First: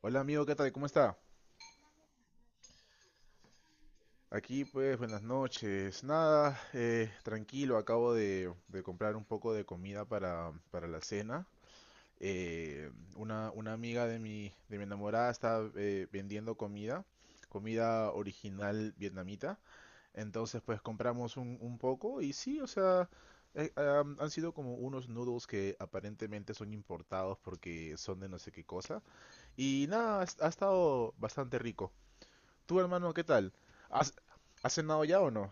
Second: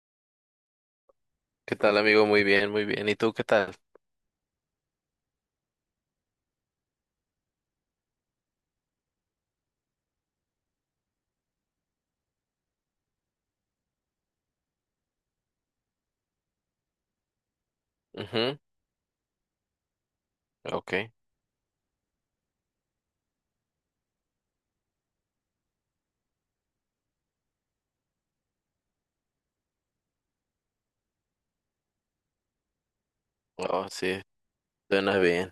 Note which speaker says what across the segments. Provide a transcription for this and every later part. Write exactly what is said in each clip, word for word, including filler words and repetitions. Speaker 1: Hola amigo, ¿qué tal? ¿Cómo está?
Speaker 2: ¿Qué tal, amigo? Muy bien, muy bien. ¿Y tú qué tal?
Speaker 1: Aquí pues buenas noches. Nada, eh, tranquilo, acabo de, de comprar un poco de comida para, para la cena. Eh, una, una amiga de mi, de mi enamorada está eh, vendiendo comida, comida
Speaker 2: Ujú,
Speaker 1: original vietnamita. Entonces pues
Speaker 2: ok.
Speaker 1: compramos un, un poco y sí, o sea, eh, am, han sido como unos noodles que aparentemente son importados porque son de no sé qué cosa. Y nada, ha ha estado bastante rico. Tú, hermano, ¿qué tal?
Speaker 2: Oh,
Speaker 1: ¿Has,
Speaker 2: sí,
Speaker 1: ¿has cenado
Speaker 2: suena
Speaker 1: ya o no?
Speaker 2: bien.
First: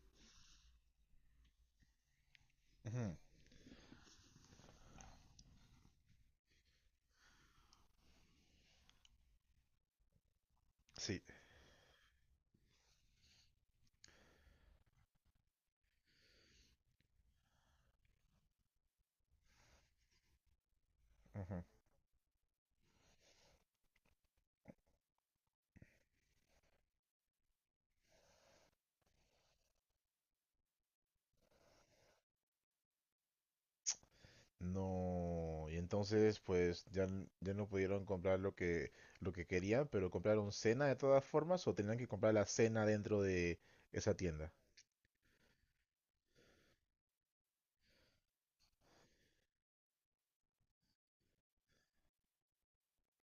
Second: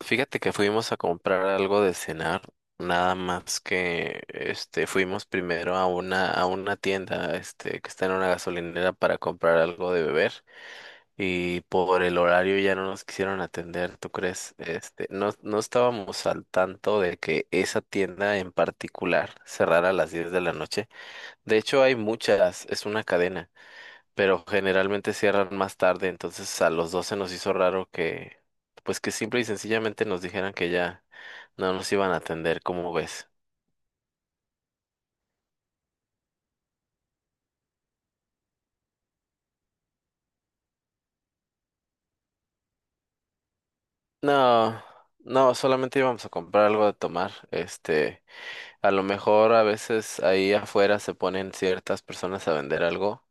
Speaker 2: Fíjate que fuimos a comprar algo de cenar, nada
Speaker 1: Ujú,
Speaker 2: más que este fuimos primero a una a una tienda este que está en una gasolinera para comprar algo de beber
Speaker 1: sí.
Speaker 2: y por el horario ya no nos quisieron atender, ¿tú crees? Este, no no estábamos al tanto de que esa tienda en particular cerrara a las diez de la noche. De
Speaker 1: Ujú.
Speaker 2: hecho, hay muchas, es una cadena. Pero generalmente cierran más tarde, entonces a los dos se nos hizo raro que, pues que simple y sencillamente nos dijeran que ya no nos iban a atender, ¿cómo ves?
Speaker 1: No, y entonces pues ya, n- ya no pudieron comprar lo que lo que querían, pero compraron cena de todas formas o tenían que comprar la cena dentro de esa tienda.
Speaker 2: No, no, solamente íbamos a comprar algo de tomar, este, a lo mejor a veces ahí afuera se ponen ciertas personas a vender algo.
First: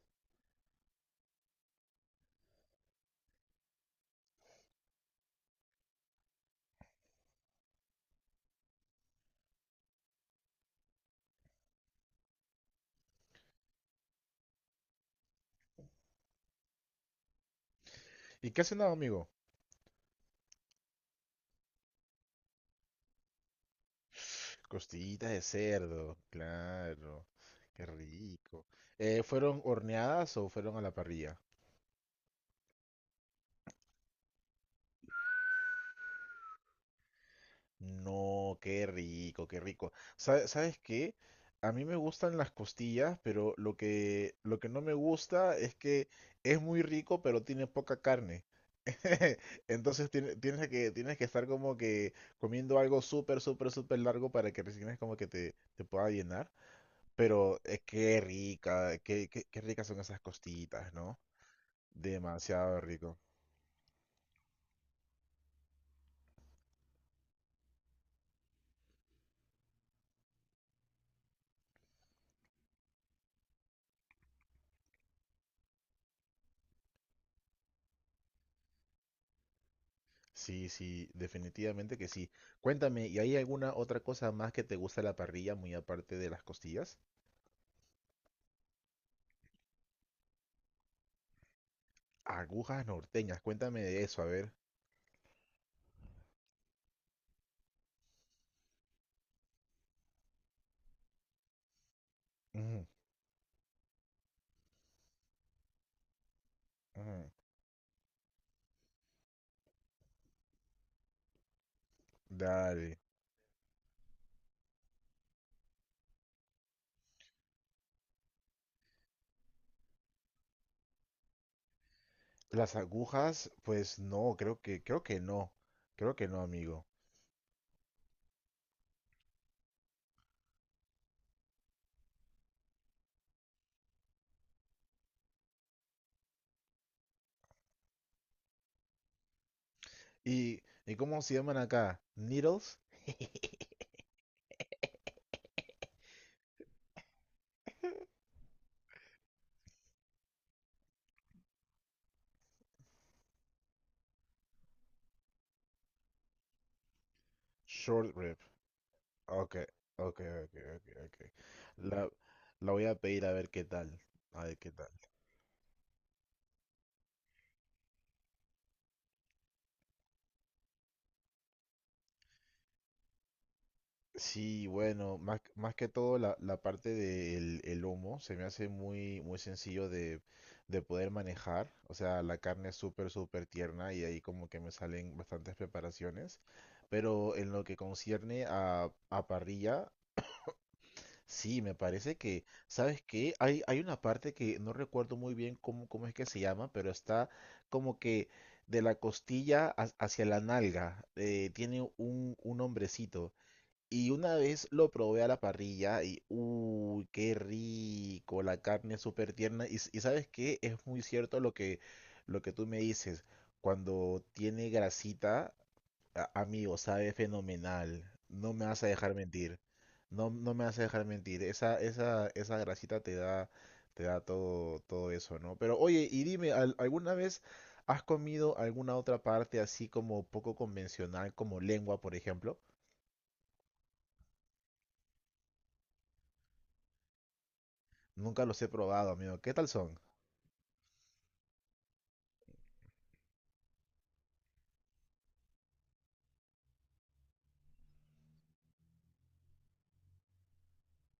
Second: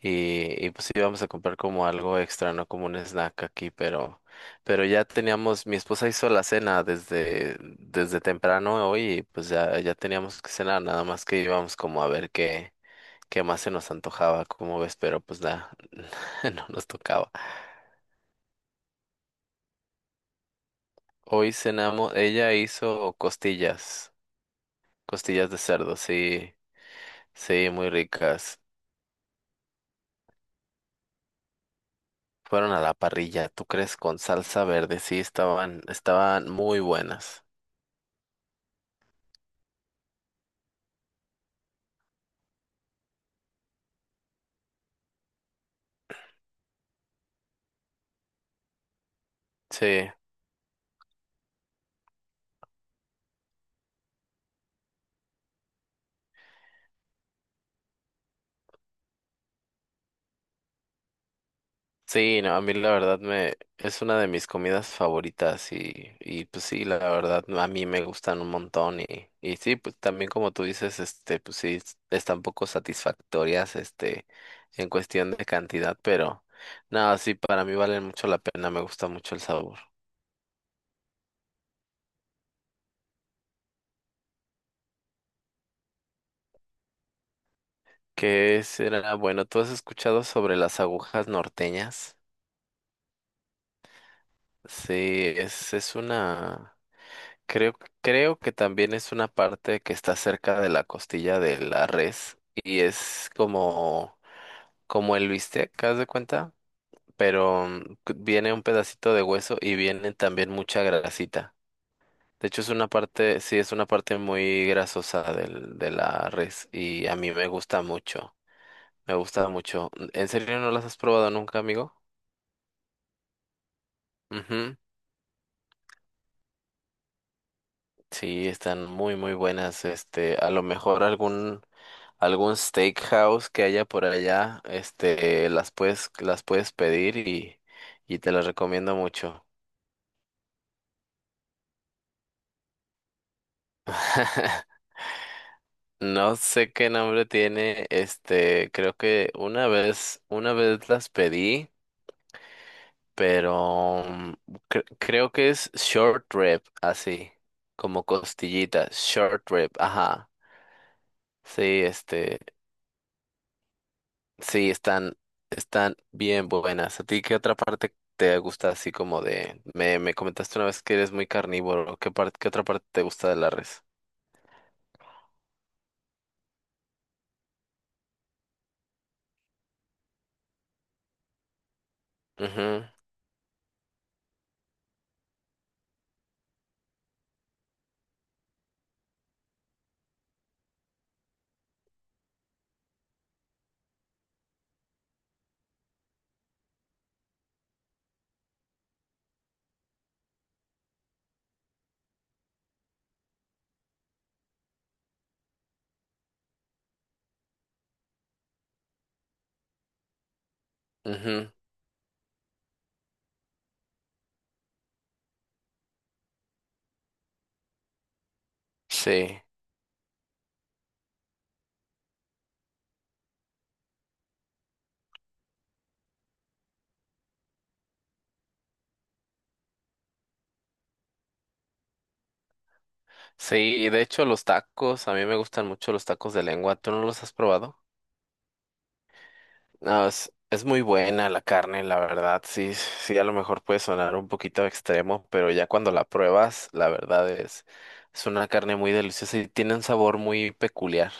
Speaker 2: Y, y pues íbamos a comprar como algo extra, ¿no? Como un snack aquí, pero, pero ya teníamos, mi esposa hizo la cena desde, desde temprano hoy y pues ya, ya teníamos que cenar, nada más que íbamos como a ver qué, qué más se nos antojaba, como ves, pero pues nada, no nos tocaba.
Speaker 1: ¿Y qué has cenado, amigo?
Speaker 2: Hoy cenamos, ella hizo costillas,
Speaker 1: Costillitas de
Speaker 2: costillas de cerdo,
Speaker 1: cerdo,
Speaker 2: sí,
Speaker 1: claro,
Speaker 2: sí,
Speaker 1: qué
Speaker 2: muy ricas.
Speaker 1: rico. Eh, ¿fueron horneadas o fueron a la parrilla?
Speaker 2: Fueron a la parrilla, ¿tú crees? Con salsa verde, sí, estaban, estaban muy buenas.
Speaker 1: No, qué rico, qué rico. Sa- ¿Sabes qué? A mí me gustan las costillas, pero lo que, lo que no me gusta es que es muy rico, pero tiene poca carne. Entonces
Speaker 2: Sí.
Speaker 1: tiene- tienes que, tienes que estar como que comiendo algo súper, súper, súper largo para que recién es como que te, te pueda llenar. Pero eh, qué rica, qué, qué, qué ricas son esas costillitas, ¿no?
Speaker 2: Sí, no, a mí
Speaker 1: Demasiado
Speaker 2: la
Speaker 1: rico.
Speaker 2: verdad me es una de mis comidas favoritas y, y pues sí, la verdad a mí me gustan un montón y, y sí, pues también como tú dices, este, pues sí, es- están poco satisfactorias, este, en cuestión de cantidad, pero no, sí, para mí valen mucho la pena, me gusta mucho el sabor.
Speaker 1: Sí, sí, definitivamente que sí. Cuéntame, ¿y hay alguna otra cosa más que te gusta de la parrilla, muy aparte de las costillas?
Speaker 2: ¿Qué será? Bueno, ¿tú has escuchado sobre las agujas norteñas?
Speaker 1: Agujas norteñas, cuéntame de eso, a ver.
Speaker 2: Sí, es, es una... Creo, creo que también es una parte que está cerca de la costilla de la res y
Speaker 1: Mm,
Speaker 2: es como, como el bistec, ¿haz de cuenta?
Speaker 1: mm,
Speaker 2: Pero mm, cu- viene un pedacito de hueso y viene también mucha grasita. De hecho, es una
Speaker 1: dale.
Speaker 2: parte, sí, es una parte muy grasosa del, de la res y a mí me gusta mucho. Me gusta mucho. ¿En serio no las has probado nunca, amigo?
Speaker 1: Las agujas, pues no, creo
Speaker 2: Ujú.
Speaker 1: que, creo que no. Creo que no, amigo.
Speaker 2: Sí, están muy, muy buenas. Este, a lo mejor algún algún steakhouse que haya por allá, este, las puedes, las puedes pedir y, y te las recomiendo mucho.
Speaker 1: ¿Y, y cómo se llaman acá? Needles?
Speaker 2: No sé qué nombre tiene, este, creo que una vez, una vez las pedí, pero mm, cre- creo que es short rib, así, como
Speaker 1: Short rib.
Speaker 2: costillita, short
Speaker 1: Ok,
Speaker 2: rib,
Speaker 1: ok,
Speaker 2: ajá.
Speaker 1: ok, ok, ok.
Speaker 2: Sí,
Speaker 1: La,
Speaker 2: este.
Speaker 1: la voy a pedir a ver qué tal. A ver
Speaker 2: Sí,
Speaker 1: qué tal.
Speaker 2: están, están bien buenas. ¿A ti qué otra parte te gusta así como de... Me, me comentaste una vez que eres muy carnívoro. ¿Qué parte, qué otra parte te gusta de la res?
Speaker 1: Sí, bueno, más, más que todo la, la parte del el humo se me hace muy, muy sencillo de, de poder manejar. O sea, la carne es
Speaker 2: Mhm,
Speaker 1: súper, súper tierna y ahí como que me salen bastantes preparaciones. Pero en lo que concierne a, a parrilla, sí, me parece que, ¿sabes qué? Hay, hay una parte que no recuerdo muy bien cómo, cómo es que se llama, pero está como que de la costilla ha- hacia la nalga. Eh, tiene un, un hombrecito. Y una vez lo probé a la parrilla y, uy, qué rico, la carne es súper tierna. Y, s- y sabes qué, es muy cierto
Speaker 2: mhm,
Speaker 1: lo que, lo que tú me dices. Cuando tiene grasita, a- amigo, sabe fenomenal. No me vas a dejar
Speaker 2: sí.
Speaker 1: mentir. No, no me vas a dejar mentir. Esa, esa, esa grasita te da, te da todo, todo eso, ¿no? Pero oye, y dime, ¿al- ¿alguna vez has comido alguna otra parte así como poco convencional, como lengua, por ejemplo?
Speaker 2: Sí, y de hecho los tacos, a mí me gustan mucho los tacos de lengua. ¿Tú no los has probado?
Speaker 1: Nunca los he probado, amigo. ¿Qué tal son?
Speaker 2: No, es, es muy buena la carne, la verdad. Sí, sí, a lo mejor puede sonar un poquito extremo, pero ya cuando la pruebas, la verdad es, es una carne muy deliciosa y tiene un sabor muy peculiar.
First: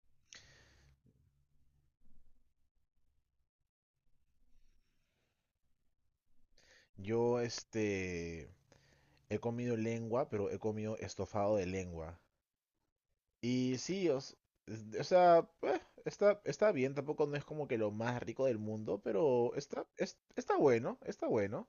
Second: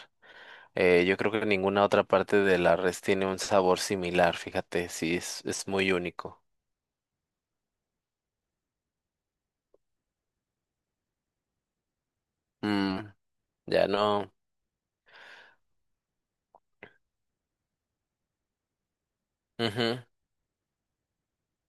Speaker 2: Eh, yo creo que ninguna otra parte de la res tiene un sabor similar, fíjate, sí, es, es muy único.
Speaker 1: Yo, este, he comido lengua, pero he comido estofado de lengua.
Speaker 2: Mm,
Speaker 1: Y
Speaker 2: ya
Speaker 1: sí,
Speaker 2: no.
Speaker 1: os- es- o sea, eh, está, está bien, tampoco no es como que lo más rico del mundo, pero está,
Speaker 2: Ujú.
Speaker 1: es- está bueno, está bueno.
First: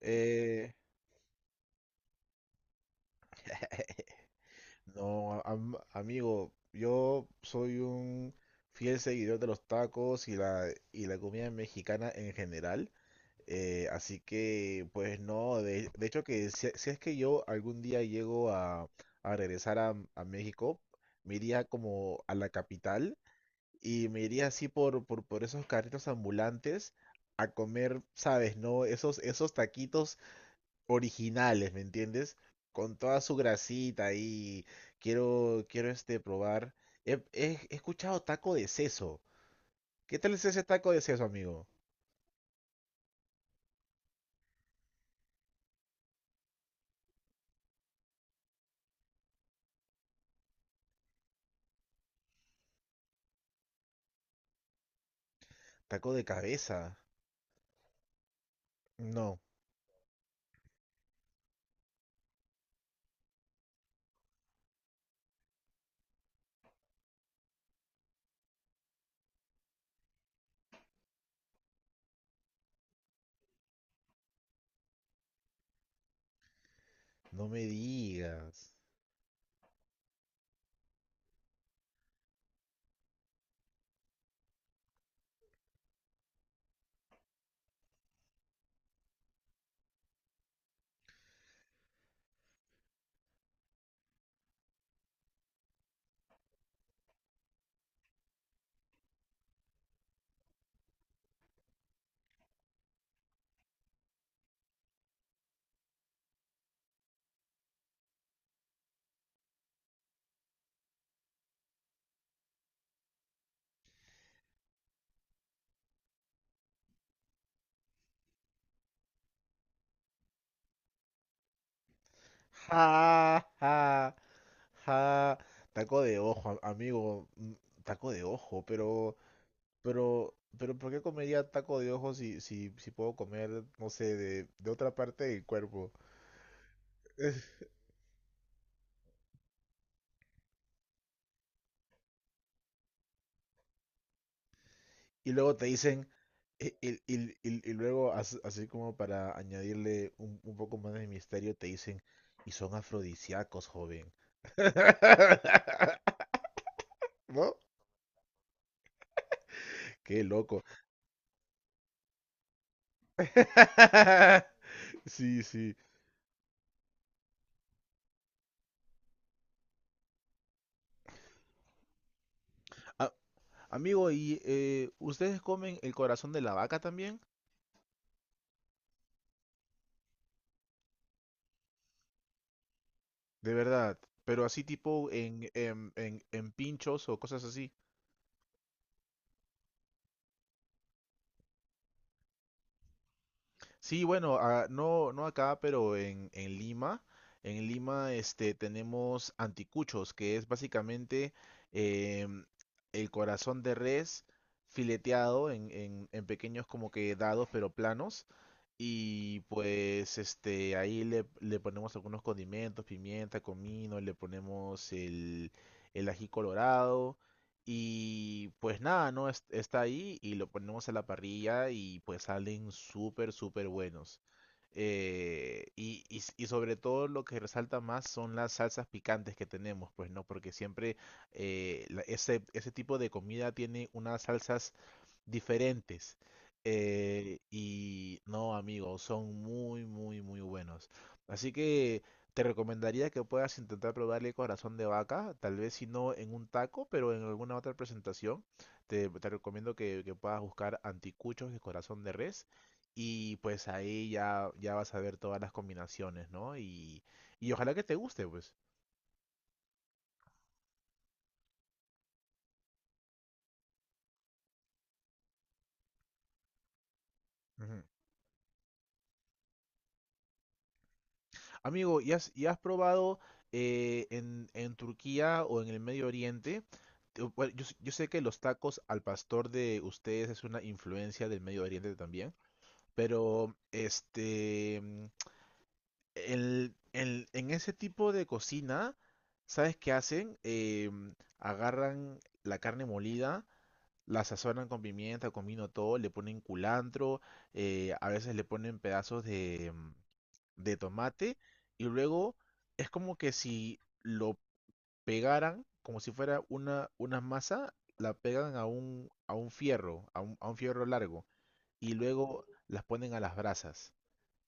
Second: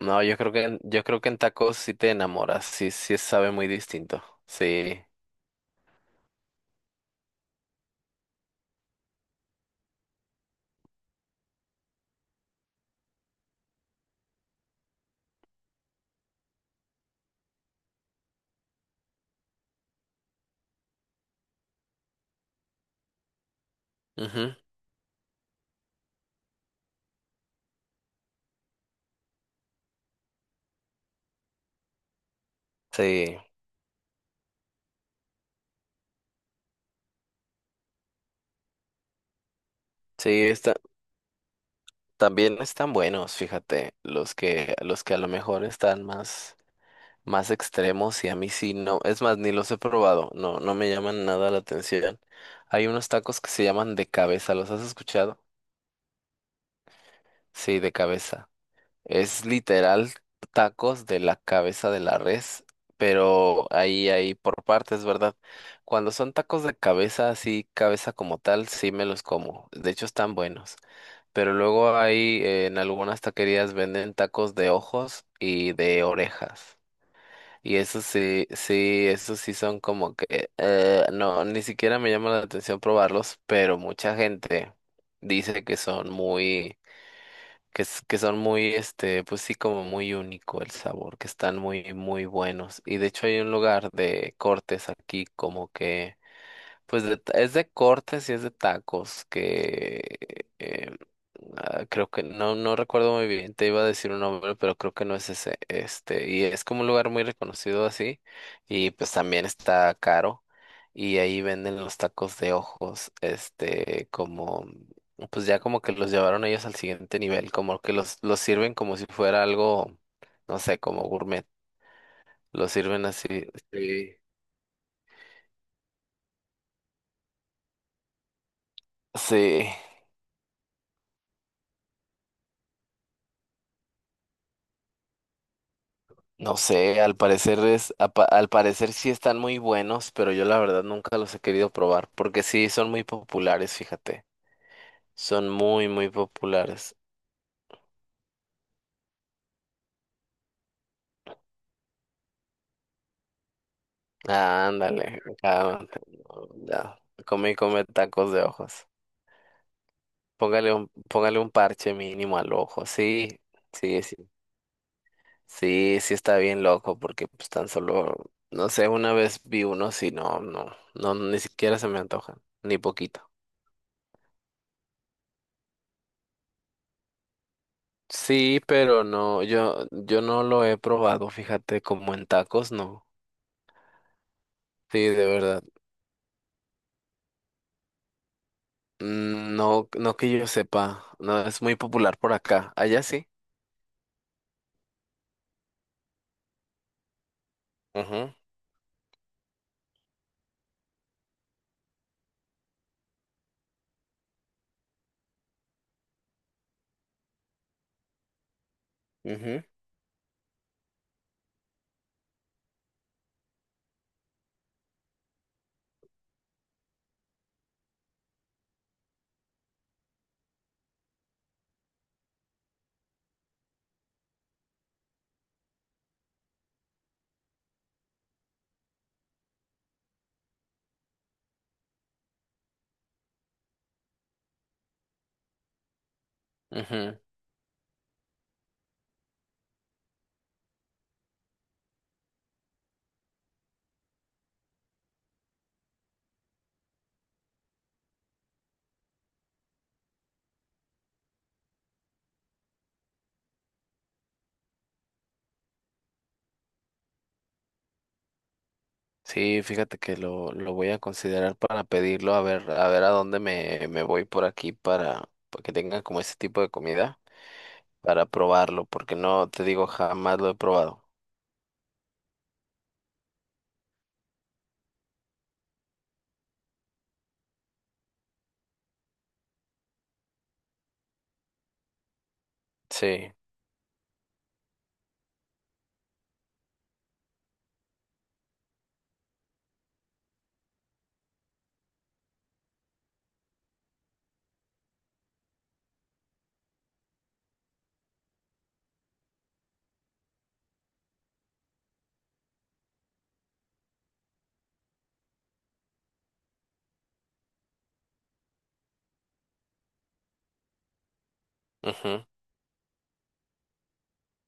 Speaker 2: No, yo creo que
Speaker 1: Eh,
Speaker 2: en- yo creo que en tacos sí te enamoras, sí, sí sabe muy distinto. Sí.
Speaker 1: no, am- amigo, yo soy un fiel seguidor de los tacos y la, y la comida mexicana en general. Eh, así que, pues no, de, de hecho que si, si es que yo algún día llego a, a regresar a, a México, me iría como a la capital y me iría
Speaker 2: Ujú.
Speaker 1: así por, por, por esos carritos ambulantes a comer, ¿sabes? ¿No? Esos, esos taquitos originales, ¿me entiendes? Con toda su
Speaker 2: Sí.
Speaker 1: grasita y quiero, quiero este, probar. He, he- he escuchado taco de seso. ¿Qué
Speaker 2: Sí,
Speaker 1: tal es ese
Speaker 2: está,
Speaker 1: taco de seso, amigo?
Speaker 2: también están buenos, fíjate, los que los que a lo mejor están más más extremos y a mí sí no, es más ni los he probado, no no me llaman nada la atención. Hay unos tacos que se llaman de cabeza, ¿los has escuchado?
Speaker 1: Taco de cabeza.
Speaker 2: Sí, de cabeza.
Speaker 1: No.
Speaker 2: Es literal tacos de la cabeza de la res, pero ahí, ahí por partes, ¿verdad? Cuando son tacos de cabeza, así cabeza como tal, sí me los como. De hecho, están buenos. Pero luego ahí en algunas taquerías venden tacos de ojos y de orejas.
Speaker 1: No me
Speaker 2: Y eso sí,
Speaker 1: digas.
Speaker 2: sí, esos sí son como que, eh, no, ni siquiera me llama la atención probarlos, pero mucha gente dice que son muy que, es que son muy, este, pues sí, como muy único el sabor, que están muy, muy buenos. Y de hecho hay un lugar de cortes aquí como que... Pues de ta- es de cortes y es de tacos, que eh, ah, creo que no, no recuerdo muy bien, te iba a decir un nombre, pero creo que no es ese, este, y es como un lugar muy reconocido así, y pues también está caro, y ahí venden los tacos de ojos, este, como, pues ya como que los llevaron ellos al siguiente nivel, como que los, los sirven como si fuera algo, no sé, como gourmet, los sirven así.
Speaker 1: Ja, ja,
Speaker 2: Sí.
Speaker 1: ja. Taco de ojo, am- amigo. mm, Taco de ojo, pero,
Speaker 2: Sí,
Speaker 1: pero, pero, ¿por qué comería taco de ojo si, si, si puedo comer, no sé, de, de otra parte del cuerpo?
Speaker 2: no sé, al parecer es, apa- al parecer sí están muy buenos, pero yo la verdad nunca los he querido probar, porque sí son muy populares, fíjate.
Speaker 1: Y
Speaker 2: Son
Speaker 1: luego te
Speaker 2: muy,
Speaker 1: dicen,
Speaker 2: muy
Speaker 1: y,
Speaker 2: populares.
Speaker 1: y- y- y- y luego, as- así como para añadirle un, un poco más de misterio, te dicen, y son afrodisíacos, joven.
Speaker 2: Ah, ándale. Ah, ya. Come y
Speaker 1: ¿No?
Speaker 2: come tacos de ojos.
Speaker 1: Qué loco.
Speaker 2: Póngale un, póngale un parche mínimo al ojo. Sí, sí, sí.
Speaker 1: Sí, sí.
Speaker 2: Sí, sí está bien loco, porque pues tan solo, no sé, una vez vi uno, sí, no, no, no, ni siquiera se me antojan, ni
Speaker 1: A-
Speaker 2: poquito.
Speaker 1: Amigo, ¿y eh, ustedes comen el corazón de la vaca también?
Speaker 2: Sí, pero no, yo, yo no lo he probado, fíjate, como en tacos, no.
Speaker 1: De verdad, pero así
Speaker 2: Sí,
Speaker 1: tipo
Speaker 2: de
Speaker 1: en,
Speaker 2: verdad.
Speaker 1: en, en, en pinchos o cosas así.
Speaker 2: Mm, No, no que yo sepa, no, es muy popular por acá. Allá sí.
Speaker 1: Sí, bueno, ah, no, no acá, pero en, en Lima, en Lima
Speaker 2: Ajá,
Speaker 1: este, tenemos anticuchos, que es básicamente em, el corazón de res fileteado en, en, en pequeños como que dados, pero planos. Y
Speaker 2: ajá,
Speaker 1: pues este, ahí le, le ponemos algunos condimentos, pimienta, comino, le ponemos el, el ají colorado y pues nada, ¿no? Es- Está ahí y lo ponemos a la parrilla y pues salen súper, súper buenos. Eh, y, y s- y sobre todo lo que resalta más son las salsas picantes que tenemos, pues, ¿no? Porque siempre eh, la- ese, ese tipo de comida tiene unas salsas diferentes.
Speaker 2: ajá.
Speaker 1: Eh, y no, amigos, son muy, muy, muy buenos. Así que te recomendaría que puedas intentar probarle corazón de vaca, tal vez si no en un taco, pero en alguna otra presentación. Te, te recomiendo que, que puedas buscar anticuchos de corazón de res y pues ahí ya, ya vas a ver todas las combinaciones, ¿no? Y, y ojalá que te guste, pues.
Speaker 2: Sí, fíjate que lo, lo voy a considerar para pedirlo, a ver, a ver a dónde me, me voy por aquí para, para que tengan como ese tipo de comida,
Speaker 1: Ujú.
Speaker 2: para probarlo, porque no, te digo, jamás lo he probado.
Speaker 1: Amigo, ¿y has, ¿y has probado eh, en, en Turquía o en el Medio Oriente? Te- bueno, yo, s- yo sé que los tacos al pastor de ustedes es una influencia del Medio Oriente también,
Speaker 2: Sí,
Speaker 1: pero este, mm, el- el- en ese tipo de cocina, ¿sabes qué hacen? Em, agarran la carne molida, la sazonan con pimienta, con vino, todo, le ponen culantro, eh, a veces le ponen pedazos de, mm, de tomate y luego es como que si lo pegaran, como si fuera una, una masa, la pegan a un, a un fierro, a un, a un fierro largo y
Speaker 2: ajá,
Speaker 1: luego las ponen a las brasas.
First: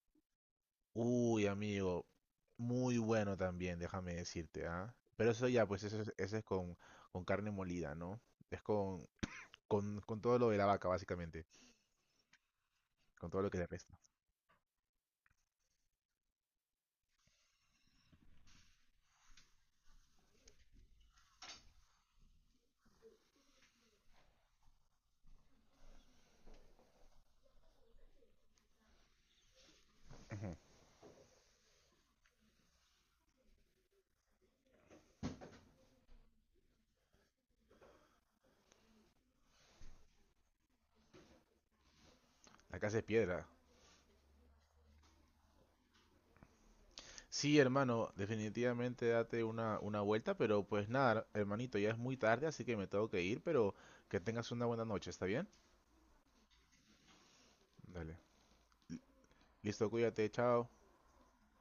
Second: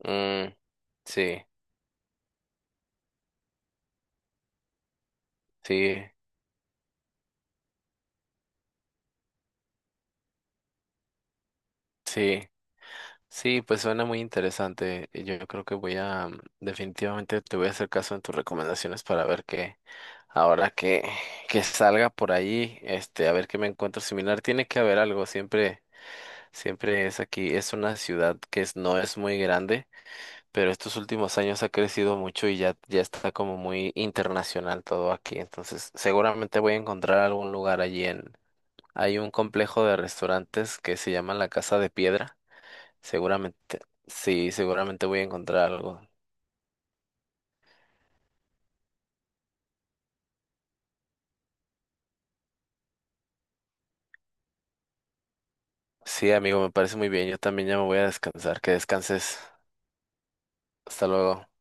Speaker 2: mm, sí,
Speaker 1: Uy, amigo, muy bueno también, déjame decirte, ¿ah? Pero eso ya, pues eso,
Speaker 2: sí,
Speaker 1: es- eso es con, con carne molida, ¿no? Es con, con, con todo lo de la vaca, básicamente.
Speaker 2: sí.
Speaker 1: Con todo lo que
Speaker 2: Sí,
Speaker 1: le
Speaker 2: pues
Speaker 1: resta.
Speaker 2: suena muy interesante. Y yo creo que voy a, definitivamente te voy a hacer caso en tus recomendaciones para ver qué, ahora que, que salga por ahí, este, a ver qué me encuentro similar. Tiene que haber algo, siempre, siempre es aquí. Es una ciudad que es- no es muy grande, pero estos últimos años ha crecido mucho y ya, ya está como muy internacional todo aquí. Entonces, seguramente voy a encontrar algún lugar allí en, hay un complejo de restaurantes que se llama La Casa de Piedra.
Speaker 1: La casa es piedra.
Speaker 2: Seguramente, sí, seguramente voy a encontrar algo.
Speaker 1: Sí, hermano, definitivamente date una, una vuelta, pero pues nada, hermanito, ya es muy tarde, así que me tengo que ir, pero que tengas una buena noche, ¿está bien?
Speaker 2: Sí, amigo, me parece muy bien. Yo también ya me voy a
Speaker 1: Dale.
Speaker 2: descansar. Que descanses.
Speaker 1: Listo, cuídate, chao.
Speaker 2: Hasta luego.